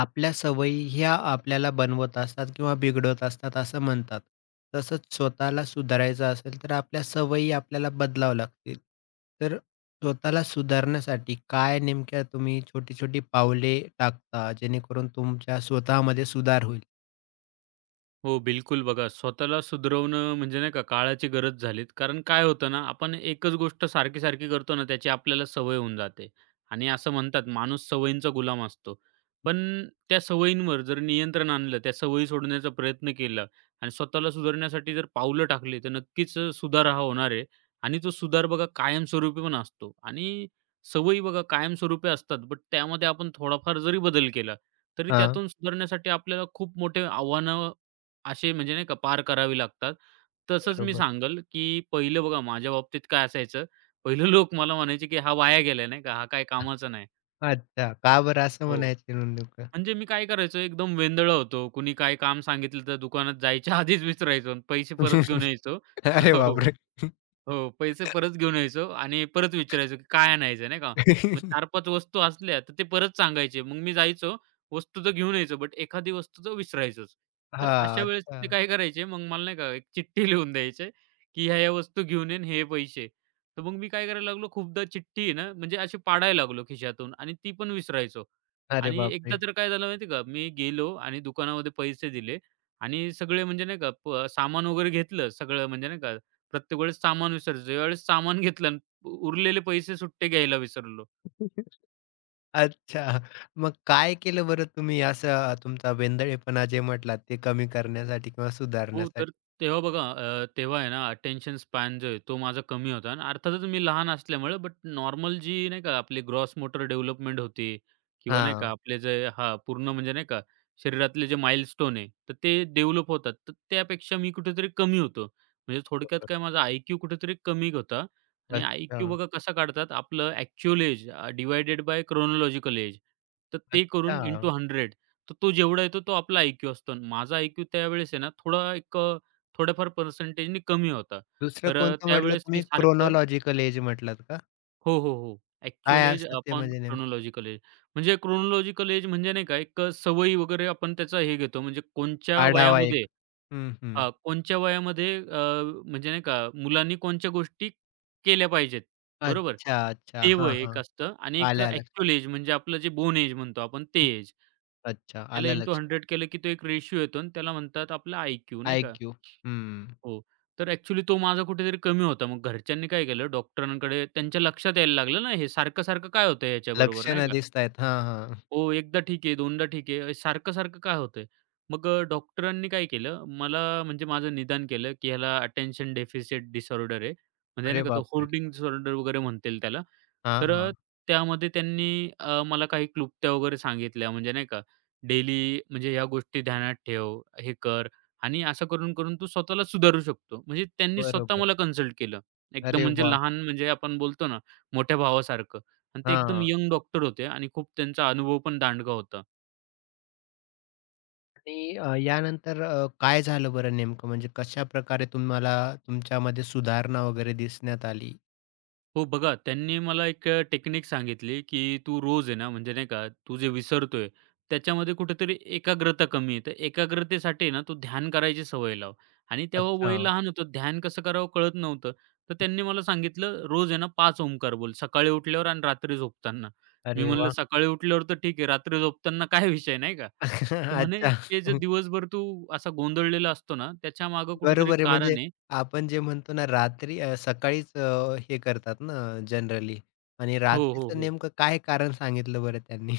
आपल्या सवयी ह्या आपल्याला बनवत असतात किंवा बिघडवत असतात असं म्हणतात. तसंच स्वतःला सुधारायचं असेल तर आपल्या सवयी आपल्याला बदलावं लागतील. तर स्वतःला सुधारण्यासाठी काय नेमक्या तुम्ही छोटी-छोटी पावले टाकता जेणेकरून तुमच्या स्वतःमध्ये सुधार होईल? हो, बिलकुल. बघा, स्वतःला सुधरवणं म्हणजे नाही का काळाची गरज झालीत. कारण काय होतं ना, आपण एकच गोष्ट सारखी-सारखी करतो ना, त्याची आपल्याला सवय होऊन जाते. आणि असं म्हणतात माणूस सवयींचा गुलाम असतो. पण त्या सवयींवर जर नियंत्रण आणलं, त्या सवयी सोडण्याचा प्रयत्न केला आणि स्वतःला सुधारण्यासाठी जर पावलं टाकली, तर नक्कीच सुधार हा होणार आहे. आणि तो सुधार बघा कायमस्वरूपी पण असतो. आणि सवयी बघा कायमस्वरूपी असतात, बट त्यामध्ये आपण थोडाफार जरी बदल केला, तरी हां, त्यातून सुधारण्यासाठी आपल्याला खूप मोठे आव्हानं असे म्हणजे नाही का पार करावी लागतात. तसंच मी बरोबर. सांगल की पहिलं बघा माझ्या बाबतीत काय असायचं, पहिलं लोक मला म्हणायचे, की "हा वाया गेलाय नाही का, हा काही कामाचा नाही." अच्छा. का बरं असं हो. म्हणायचं म्हणून नेमकं? म्हणजे मी काय करायचो एकदम वेंदळा होतो. कुणी काही काम सांगितलं तर दुकानात जायच्या आधीच विचारायचो आणि पैसे परत घेऊन यायचो. अरे हो. हो. बापरे! हो, पैसे परत घेऊन यायचो आणि परत विचारायचो, की काय आणायचं नाही का? मग 4-5 वस्तू असल्या, तर ते परत सांगायचे. मग मी जायचो, वस्तू तर घेऊन यायचो, बट एखादी वस्तू तर विसरायचोच. तर हां, अशा वेळेस ते अच्छा. काय करायचे, मग मला नाही का एक चिठ्ठी लिहून द्यायचे, की ह्या-ह्या वस्तू घेऊन ये हे पैसे. तर मग मी काय करायला लागलो, खूपदा चिठ्ठी आहे ना, म्हणजे अशी पाडायला लागलो खिशातून आणि ती पण विसरायचो. अरे आणि एकदा बापरे! तर काय झालं माहिती का, मी गेलो आणि दुकानामध्ये पैसे दिले आणि सगळे म्हणजे नाही का सामान वगैरे घेतलं सगळं म्हणजे नाही का प्रत्येक वेळेस सामान विसरायचो. ज्यावेळेस सामान घेतलं आणि उरलेले पैसे सुट्टे घ्यायला विसरलो. अच्छा. मग काय केलं बरं तुम्ही असं तुमचा वेंदळेपणा जे म्हटलात ते कमी करण्यासाठी किंवा हो, सुधारण्यासाठी? तर तेव्हा बघा तेव्हा आहे ना अटेन्शन स्पॅन जो आहे तो माझा कमी होता आणि अर्थातच मी लहान असल्यामुळे बट नॉर्मल जी नाही का आपली ग्रॉस मोटर डेव्हलपमेंट होती किंवा नाही हां, का आपले जे हां, पूर्ण म्हणजे नाही का शरीरातले जे माइलस्टोन आहे तर ते डेव्हलप होतात. तर त्यापेक्षा मी कुठेतरी कमी होतो. म्हणजे थोडक्यात बरोबर. काय माझा आयक्यू कुठेतरी कमी होता. आणि अच्छा, आयक्यू बघा कसा काढतात, आपलं actual age by chronological age, तर ते करून अच्छा. इंटू 100, तर तो जेवढा येतो तो आपला आय-क्यू असतो. आणि माझा आय-क्यू त्यावेळेस आहे ना थोडा एक थोड्याफार पर्सेंटेजनी कमी होता. दुसरं तर कोणतं म्हटलं त्यावेळेस ते तुम्ही? सारखं क्रोनॉलॉजिकल एज म्हटलात का? हो, हो, हो. ॲक्चुअल काय एज असतं ते अपॉन म्हणजे नेमकं? Chronological age. म्हणजे क्रोनॉलॉजिकल एज म्हणजे नाही का एक सवयी वगैरे आपण त्याचा हे घेतो म्हणजे कोणच्या आढावा एक. वयामध्ये हं, हं. हां, कोणत्या वयामध्ये म्हणजे नाही का मुलांनी कोणत्या गोष्टी केल्या पाहिजेत, बरोबर? अच्छा, अच्छा. ते हां, वय हां. एक असतं आणि एक आलं लक्षात. ॲक्चुअल एज म्हणजे आपलं जे बोर्न एज म्हणतो आपण ते एज. अच्छा, त्याला आलं इंटू लक्षात. 100 केलं की तो एक रेशिओ येतो आणि त्याला म्हणतात आपला आय-क्यू नाही का? आय-क्यू. हं. हो. तर ॲक्चुअली तो माझा कुठेतरी कमी होता. मग घरच्यांनी काय केलं डॉक्टरांकडे, त्यांच्या लक्षात यायला लागलं ना हे सारखं-सारखं काय होतंय याच्याबरोबर नाही लक्षणं का? दिसतायत. हां, हां. हो, एकदा ठीक आहे, दोनदा ठीक आहे. सारखं-सारखं काय होतंय? मग डॉक्टरांनी काय केलं, मला म्हणजे माझं निदान केलं, की ह्याला अटेन्शन डेफिसिट डिसऑर्डर आहे. म्हणजे अरे नाही का तो बापरे! होर्डिंग डिसऑर्डर वगैरे म्हणता त्याला. हां, तर हां. त्यामध्ये त्यांनी मला काही क्लुप्त्या वगैरे सांगितल्या, म्हणजे नाही का, डेली म्हणजे ह्या गोष्टी ध्यानात ठेव, हे कर आणि असं करून-करून तू स्वतःला सुधारू शकतो. म्हणजे त्यांनी स्वतः बरोबर. मला कन्सल्ट केलं. एकदम अरे म्हणजे वाह! लहान म्हणजे आपण बोलतो ना, मोठ्या भावासारखं. आणि ते एकदम हां. यंग डॉक्टर होते आणि खूप त्यांचा अनुभव पण दांडगा होता. आणि यानंतर काय झालं बरं नेमकं? म्हणजे कशाप्रकारे तुम्हाला तुमच्यामध्ये सुधारणा वगैरे दिसण्यात आली? हो, बघा त्यांनी मला एक टेक्निक सांगितली, की तू रोज आहे ना, म्हणजे नाही का, तू जे विसरतोय त्याच्यामध्ये कुठेतरी एकाग्रता कमी आहे. तर एकाग्रतेसाठी आहे ना, तू ध्यान करायची सवय लाव. आणि तेव्हा अच्छा. वय लहान होतं, ध्यान कसं करावं कळत नव्हतं. तर त्यांनी मला सांगितलं, "रोज आहे ना 5 ओंकार बोल, सकाळी उठल्यावर आणि रात्री झोपताना." मी अरे म्हणलं, वाह! "सकाळी उठल्यावर तर ठीक आहे, रात्री झोपताना काय विषय?" नाही का? तर म्हणे, अच्छा. "ते जे दिवसभर तू असा गोंधळलेला असतो ना, त्याच्यामागं कुठेतरी बरोबर आहे. म्हणजे कारण आहे." आपण जे म्हणतो ना रात्री सकाळीच हे करतात ना जनरली आणि हो, हो, रात्रीचं हो. नेमकं काय कारण सांगितलं बरं त्यांनी?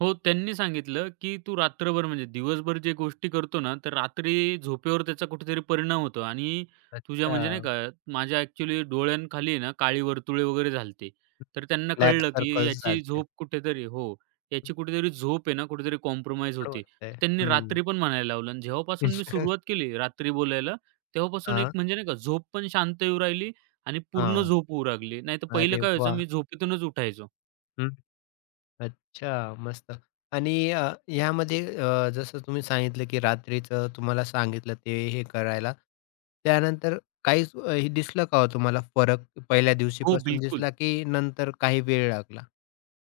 हो, त्यांनी सांगितलं, की तू रात्रभर म्हणजे दिवसभर जे गोष्टी करतो ना, तर रात्री झोपेवर त्याचा कुठेतरी परिणाम होतो आणि तुझ्या अच्छा. म्हणजे नाही का, माझ्या ॲक्चुअली डोळ्यांखाली आहे ना, काळी वर्तुळे वगैरे झालते. तर त्यांना ब्लॅक कळलं, की सर्कल्स याची झालते. झोप कुठेतरी हो, याची कुठेतरी झोप आहे ना, कुठेतरी कॉम्प्रोमाईज होते. तर त्यांनी हं. रात्री पण म्हणायला लावलं आणि हां. जेव्हापासून मी हां. सुरुवात केली रात्री बोलायला, तेव्हापासून एक म्हणजे नाही का, झोप पण शांत येऊ राहिली आणि पूर्ण झोप होऊ लागली. नाहीतर पहिलं अरे काय व्हायचं, वाह! मी झोपेतूनच उठायचो. अच्छा, मस्त. आणि यामध्ये जसं तुम्ही सांगितलं, की रात्रीचं तुम्हाला सांगितलं ते हे करायला. त्यानंतर काहीच हे दिसलं का हो तुम्हाला फरक पहिल्या हो, दिवशीपासून बिलकुल. दिसला, की नंतर काही वेळ लागला?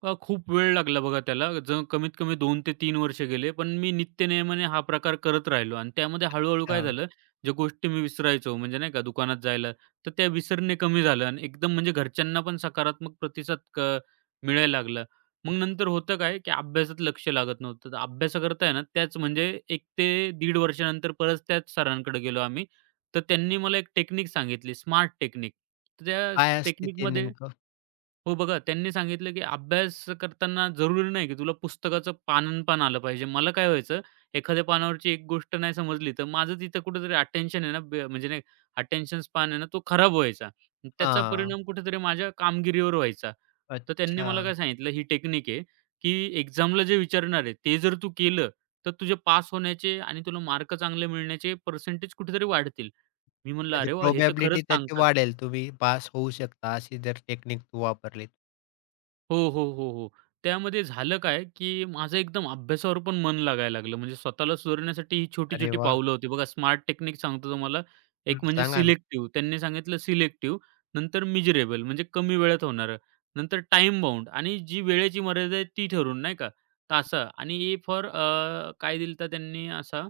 खूप वेळ लागला बघा त्याला. जर कमीत कमी 2 ते 3 वर्ष गेले. पण मी नित्यनेमाने हा प्रकार करत राहिलो आणि त्यामध्ये हळू-हळू काय अच्छा. झालं, ज्या गोष्टी मी विसरायचो म्हणजे नाही का दुकानात जायला, तर त्या विसरणे कमी झालं आणि एकदम म्हणजे घरच्यांना पण सकारात्मक प्रतिसाद मिळायला लागला. मग नंतर होतं काय, की अभ्यासात लक्ष लागत नव्हतं. तर अभ्यास करताय ना त्याच म्हणजे 1 ते दीड वर्षानंतर परत त्याच सरांकडे गेलो आम्ही. तर त्यांनी मला एक टेक्निक सांगितली, स्मार्ट टेक्निक. तर त्या काय असते ते टेक्निकमध्ये, नेमकं? हो, बघा त्यांनी सांगितलं, की अभ्यास करताना जरुरी नाही, की तुला पुस्तकाचं पानन अन पान आलं पाहिजे. मला काय व्हायचं, एखाद्या पानावरची एक गोष्ट नाही समजली, तर माझं तिथं कुठेतरी अटेन्शन आहे ना, ब म्हणजे नाही अटेन्शन स्पॅन आहे ना, तो खराब व्हायचा. त्याचा हां. परिणाम कुठेतरी माझ्या कामगिरीवर व्हायचा. तर त्यांनी अच्छा. मला काय सांगितलं, ही टेक्निक आहे, की एक्झामला जे विचारणार आहे, ते जर तू केलं, तर तुझे पास होण्याचे आणि तुला मार्क चांगले मिळण्याचे पर्सेंटेज कुठेतरी वाढतील. मी म्हणलं, म्हणजे "अरे वाह! हे तर खरंच प्रोबॅबिलिटी त्याची सांगतात ते." वाढेल, तुम्ही पास होऊ शकता अशी जर टेक्निक वापरलीत. हो, हो, हो, हो. त्यामध्ये झालं काय, की माझं एकदम अभ्यासावर पण मन लागायला लागलं. म्हणजे स्वतःला सुधारण्यासाठी ही अरे छोटी-छोटी वाह! पावलं होती. बघा स्मार्ट टेक्निक सांगतो तुम्हाला. हं, एक म्हणजे सांगा ना. सिलेक्टिव्ह त्यांनी सांगितलं सिलेक्टिव्ह, नंतर मेजरेबल म्हणजे कमी वेळेत होणारं, नंतर टाईम बाउंड आणि जी वेळेची मर्यादा आहे ती ठरवून नाही का, तासा आणि ए फॉर काय दिलं त्यांनी असा,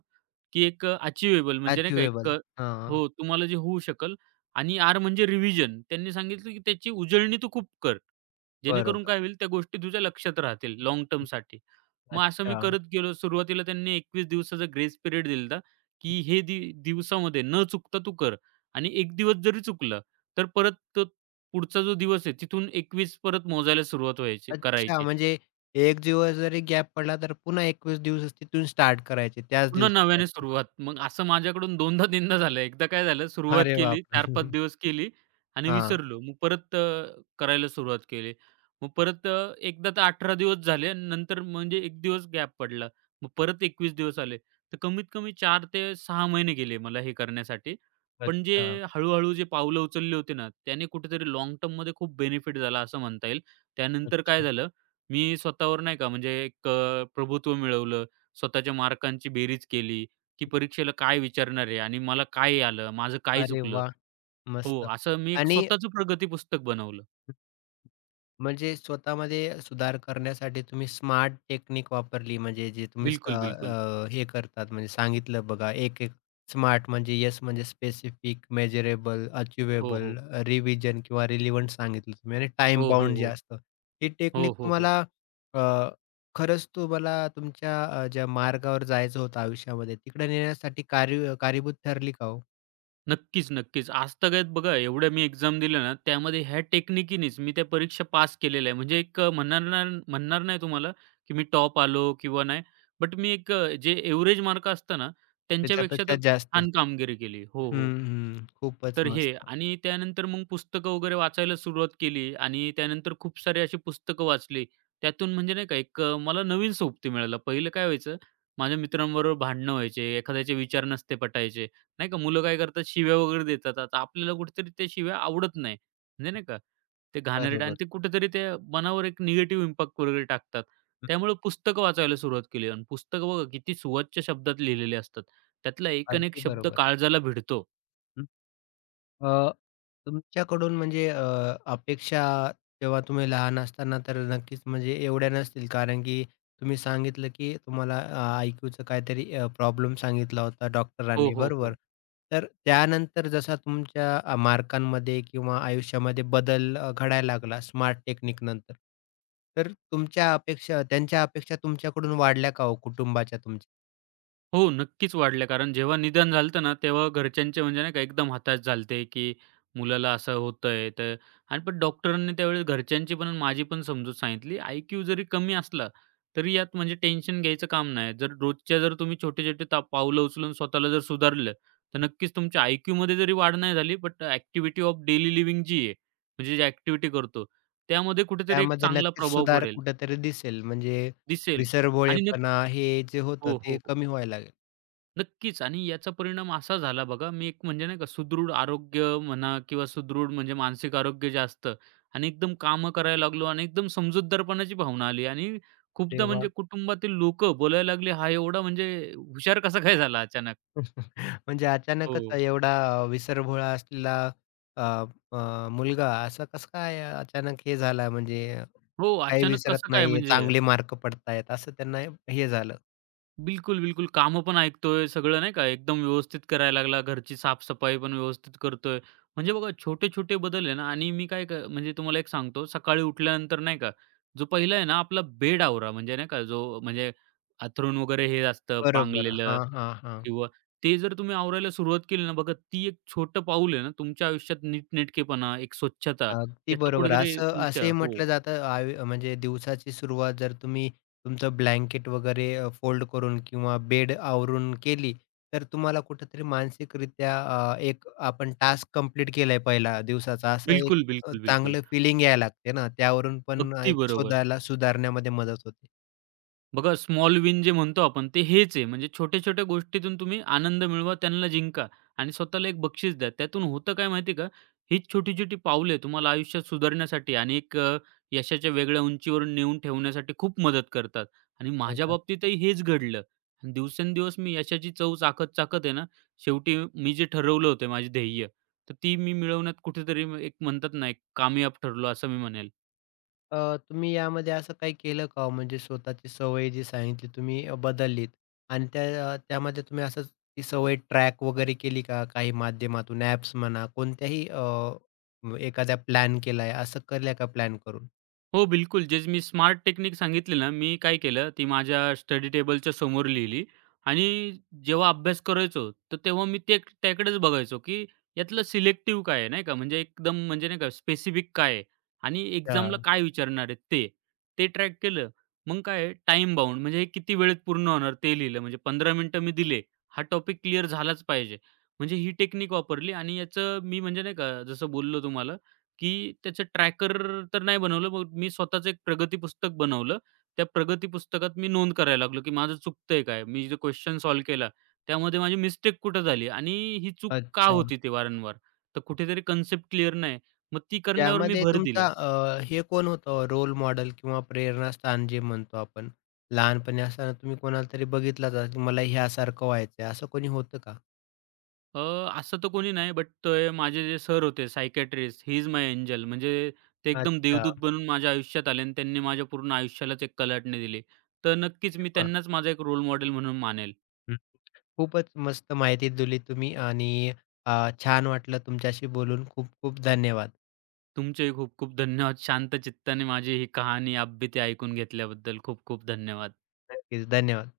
की एक अचिव्हेबल म्हणजे नाही का एक अचिव्हेबल. हां, हो, तुम्हाला जे होऊ शकल, आणि आर म्हणजे रिव्हिजन. त्यांनी सांगितलं की त्याची उजळणी तू खूप कर. जेणेकरून बरोबर. काय होईल, त्या गोष्टी तुझ्या लक्षात राहतील लॉंग टर्मसाठी. मग असं मी अच्छा. करत गेलो. सुरुवातीला त्यांनी 21 दिवसाचा ग्रेस पिरियड दिलता, की हे दिवसामध्ये न चुकता तू कर आणि 1 दिवस जरी चुकलं, तर परत तो पुढचा जो दिवस आहे तिथून 21 परत मोजायला सुरुवात व्हायची अच्छा, करायची. म्हणजे एक दिवस जरी गॅप पडला, तर पुन्हा 21 दिवस तिथून स्टार्ट करायचे त्याच पुन्हा नव्याने दिवशीपासून. सुरुवात. मग असं माझ्याकडून 2दा-3दा झालं. एकदा काय झालं सुरुवात अरे केली, बापरे! 4-5 दिवस केली आणि हां. विसरलो. मग परत करायला सुरुवात केली. मग परत एकदा तर 18 दिवस झाले, नंतर म्हणजे एक दिवस गॅप पडला. मग परत 21 दिवस आले. तर कमीत कमी 4 ते 6 महिने गेले मला हे करण्यासाठी. पण जे अच्छा, हळू जे पावलं उचलली होती ना, त्याने कुठेतरी लाँग टर्ममध्ये खूप बेनिफिट झाला असं म्हणता येईल. त्यानंतर काय अच्छा. झालं, मी स्वतःवर नाही का म्हणजे एक प्रभुत्व मिळवलं. स्वतःच्या मार्कांची बेरीज केली, की परीक्षेला काय विचारणार आहे आणि मला काय आलं, माझं काय अरे चुकलं? वाह! हो, मस्त. असं मी एक आणि स्वतःचं प्रगती पुस्तक बनवलं. म्हणजे स्वतःमध्ये सुधार करण्यासाठी तुम्ही स्मार्ट टेक्निक वापरली म्हणजे जे तुम्ही स- अ, बिलकुल, बिलकुल. अ, हे करतात म्हणजे सांगितलं बघा एक एक स्मार्ट म्हणजे येस म्हणजे स्पेसिफिक मेजरेबल हो, हो. अचिवेबल रिव्हिजन किंवा रिलिव्हंट सांगितलं तुम्ही आणि टाइम हो, हो, बाउंड जे हो. असतं ही हो, टेक्निक हो, हो. तुम्हाला अ, खरंच तुम्हाला तुमच्या ज्या मार्गावर जायचं होतं आयुष्यामध्ये तिकडे नेण्यासाठी कार्य कारणीभूत ठरली का हो नक्कीच, नक्कीच. आजतागत बघा एवढ्या मी एक्झाम दिल्या ना, त्यामध्ये ह्या टेक्निकीनीच मी त्या परीक्षा पास केलेल्या आहे. म्हणजे एक म्हणणार ना म्हणणार नाही तुम्हाला, की मी टॉप आलो किंवा नाही. बट मी एक जे एव्हरेज मार्क असतं ना, त्यांच्यापेक्षा तर त्याच्यापेक्षा जास्त छान कामगिरी केली. हो, हो. हम्म हम्म खूपच तर हे मस्त आणि त्यानंतर मग पुस्तकं वगैरे वाचायला सुरुवात केली आणि त्यानंतर खूप सारी अशी पुस्तकं वाचली. त्यातून म्हणजे नाही का एक मला नवीन सोबती मिळाला. पहिलं काय व्हायचं, माझ्या मित्रांबरोबर भांडणं व्हायचे, एखाद्याचे विचार नसते पटायचे. नाही का मुलं काय करतात शिव्या वगैरे देतात. आता आपल्याला कुठेतरी त्या शिव्या आवडत नाही. म्हणजे नाही का ते घाणेरडं आणि बरोबर ते कुठेतरी ते मनावर एक निगेटिव्ह इम्पॅक्ट वगैरे टाकतात. हं, त्यामुळे पुस्तकं वाचायला सुरुवात केली आणि पुस्तकं बघा किती सुवाच्य शब्दात लिहिलेले असतात. त्यातला एक एक अगदी शब्द बरोबर. काळजाला भिडतो. अ, तुमच्याकडून म्हणजे अपेक्षा तेव्हा तुम्ही लहान असताना तर नक्कीच म्हणजे एवढ्या नसतील कारण की तुम्ही सांगितलं की तुम्हाला आयक्यूचा काहीतरी प्रॉब्लेम सांगितला होता हो, डॉक्टरांनी हो, बरोबर. हो. तर त्यानंतर जसा तुमच्या मार्कांमध्ये किंवा आयुष्यामध्ये बदल घडायला लागला स्मार्ट टेक्निक नंतर, तर तुमच्या अपेक्षा त्यांच्या अपेक्षा तुमच्याकडून वाढल्या का हो कुटुंबाच्या हो, नक्कीच वाढल्या. कारण जेव्हा निधन झालं ना, तेव्हा घरच्यांचे म्हणजे नाही का एकदम हताश झाले, की मुलाला असं होतंय तर. आणि पण डॉक्टरांनी त्यावेळेस घरच्यांची पण आणि माझी पण समजूत सांगितली. आय-क्यू जरी कमी असला, तरी यात म्हणजे टेन्शन घ्यायचं काम नाही. जर रोजच्या जर तुम्ही छोटे-छोटे पावलं उचलून स्वतःला जर सुधारलं, तर नक्कीच तुमच्या आय-क्यूमध्ये जरी वाढ नाही झाली, but activity of daily living जी आहे, म्हणजे जी ॲक्टिव्हिटी करतो, त्यामध्ये कुठेतरी एक त्यामध्ये चांगला नक्कीच प्रभाव सुधार पडेल, कुठेतरी दिसेल. म्हणजे दिसेल. आणि नक्क विसरभोळेपणा हे जे होतं हो, हो. ते हो. कमी व्हायला लागेल. नक्कीच. आणि याचा परिणाम असा झाला बघा, मी एक म्हणजे नाही का सुदृढ आरोग्य म्हणा किंवा सुदृढ म्हणजे मानसिक आरोग्य जे असतं आणि एकदम कामं करायला लागलो आणि एकदम समजूतदारपणाची भावना आली. आणि अरे खूपदा वाह! म्हणजे कुटुंबातील लोकं बोलायला लागले, "हा एवढा म्हणजे हुशार कसा काय झाला अचानक?" म्हणजे अचानकच हो. एवढा विसरभोळा असलेला अ, अ, मुलगा असं कसं काय अचानक हे झाला म्हणजे हो, काही अचानक विसरत कसं काय नाहीये, म्हणजे? चांगले मार्क पडतायत असं त्यांना हे झालं. बिलकुल, बिलकुल. कामं पण ऐकतोय, सगळं नाही का एकदम व्यवस्थित करायला लागला. घरची साफसफाई पण व्यवस्थित करतोय. म्हणजे बघा छोटे-छोटे बदल आहे ना, आणि मी काय काय म्हणजे तुम्हाला एक सांगतो, सकाळी उठल्यानंतर नाही का, जो पहिला आहे ना आपला बेड आवरा म्हणजे नाही का, जो म्हणजे अंथरूण वगैरे हे असतं बरोबर. पांगलेलं हां, हां, हां. किंवा ते जर तुम्ही आवरायला सुरुवात केली ना, बघा ती एक छोटं पाऊल आहे ना, तुमच्या आयुष्यात नीटनेटकेपणा, एक स्वच्छता, अगदी याचं बरोबर. कुठेतरी असं तुमच्या असंही हो. म्हटलं जातं आयु म्हणजे दिवसाची सुरुवात जर तुम्ही तुमचं ब्लँकेट वगैरे फोल्ड करून किंवा बेड आवरून केली, तर तुम्हाला कुठेतरी मानसिकरित्या एक आपण टास्क कंप्लीट केलाय पहिला दिवसाचा, असं एक बिलकुल, बिलकुल, बिलकुल. चांगलं फीलिंग यायला लागते ना, त्यावरून पण अगदी एक बरोबर. शोधायला सुधारण्यामध्ये मदत होते. बघा स्मॉल विन जे म्हणतो आपण ते हेच आहे. म्हणजे छोट्या-छोट्या गोष्टीतून तुम्ही आनंद मिळवा, त्यांना जिंका आणि स्वतःला एक बक्षीस द्या. त्यातून होतं काय माहिती का? हीच छोटी-छोटी पावले तुम्हाला आयुष्यात सुधारण्यासाठी आणि एक यशाच्या वेगळ्या उंचीवर नेऊन ठेवण्यासाठी खूप मदत करतात. आणि माझ्या बाबतीतही हेच घडलं. आणि दिवसेंदिवस मी यशाची चव चाखत-चाखत आहे ना, शेवटी मी जे ठरवलं होतं माझे ध्येय, तर ती मी मिळवण्यात कुठेतरी एक म्हणतात ना, एक कामयाब ठरलो असं मी म्हणेल. तुम्ही यामध्ये असं काही केलं का हो? म्हणजे स्वतःची सवय जी सांगितली तुम्ही बदललीत आणि त्या त्यामध्ये तुम्ही असंच ती सवय ट्रॅक वगैरे केली का? काही माध्यमातून ॲप्स म्हणा कोणत्याही एखादा प्लॅन केलाय असं केलं का प्लॅन करून? हो, बिलकुल. जे मी स्मार्ट टेक्निक सांगितली ना, मी काय केलं, ती माझ्या स्टडी टेबलच्या समोर लिहिली आणि जेव्हा अभ्यास करायचो, तर तेव्हा मी ते त्याकडेच बघायचो, की यातलं सिलेक्टिव्ह काय आहे, नाही का. म्हणजे एकदम म्हणजे नाही का, स्पेसिफिक काय आहे आणि एक्झामला अच्छा. काय विचारणार आहेत ते. ते ट्रॅक केलं. मग काय आहे, बाउंड म्हणजे हे किती वेळेत पूर्ण होणार ते लिहिलं. म्हणजे 15 मिनिटं मी दिले. हा टॉपिक क्लिअर झालाच पाहिजे. म्हणजे ही टेक्निक वापरली आणि याचं मी म्हणजे नाही का, जसं बोललो तुम्हाला, की त्याचं ट्रॅकर तर नाही बनवलं. मग मी स्वतःचं एक प्रगती पुस्तक बनवलं. त्या प्रगती पुस्तकात मी नोंद करायला लागलो, की माझं चुकतंय काय? मी जे क्वेश्चन सॉल्व्ह केला, त्यामध्ये माझी मिस्टेक कुठे झाली? आणि ही चूक का अच्छा. होती ते वारंवार? तर कुठेतरी कन्सेप्ट क्लिअर नाही. मग ती करण्यावर मी यामध्ये भर तुमचा दिला. हे कोण होतं हो? रोल मॉडेल किंवा प्रेरणास्थान जे म्हणतो आपण? लहानपणी असताना तुम्ही कोणाला तरी बघितलाच असेल, मला ह्यासारखं व्हायचंय असं कोणी होतं का? अ, असं तर कोणी नाही, बट माझे जे सर होते psychiatrist, he is my angel. म्हणजे ते एकदम अच्छा. देवदूत अरे बनून माझ्या आयुष्यात आले आणि त्यांनी माझ्या पूर्ण आयुष्यालाच एक कलाटणी दिली. तर नक्कीच मी त्यांनाच माझा एक रोल मॉडेल म्हणून मानेल. वाह! खूपच मस्त माहिती दिली तुम्ही आणि अ, छान वाटलं तुमच्याशी बोलून. खूप खूप धन्यवाद. तुमचेही खूप खूप धन्यवाद. शांत चित्ताने माझी ही कहाणी, आप बीती ऐकून घेतल्याबद्दल खूप खूप धन्यवाद. नक्कीच धन्यवाद.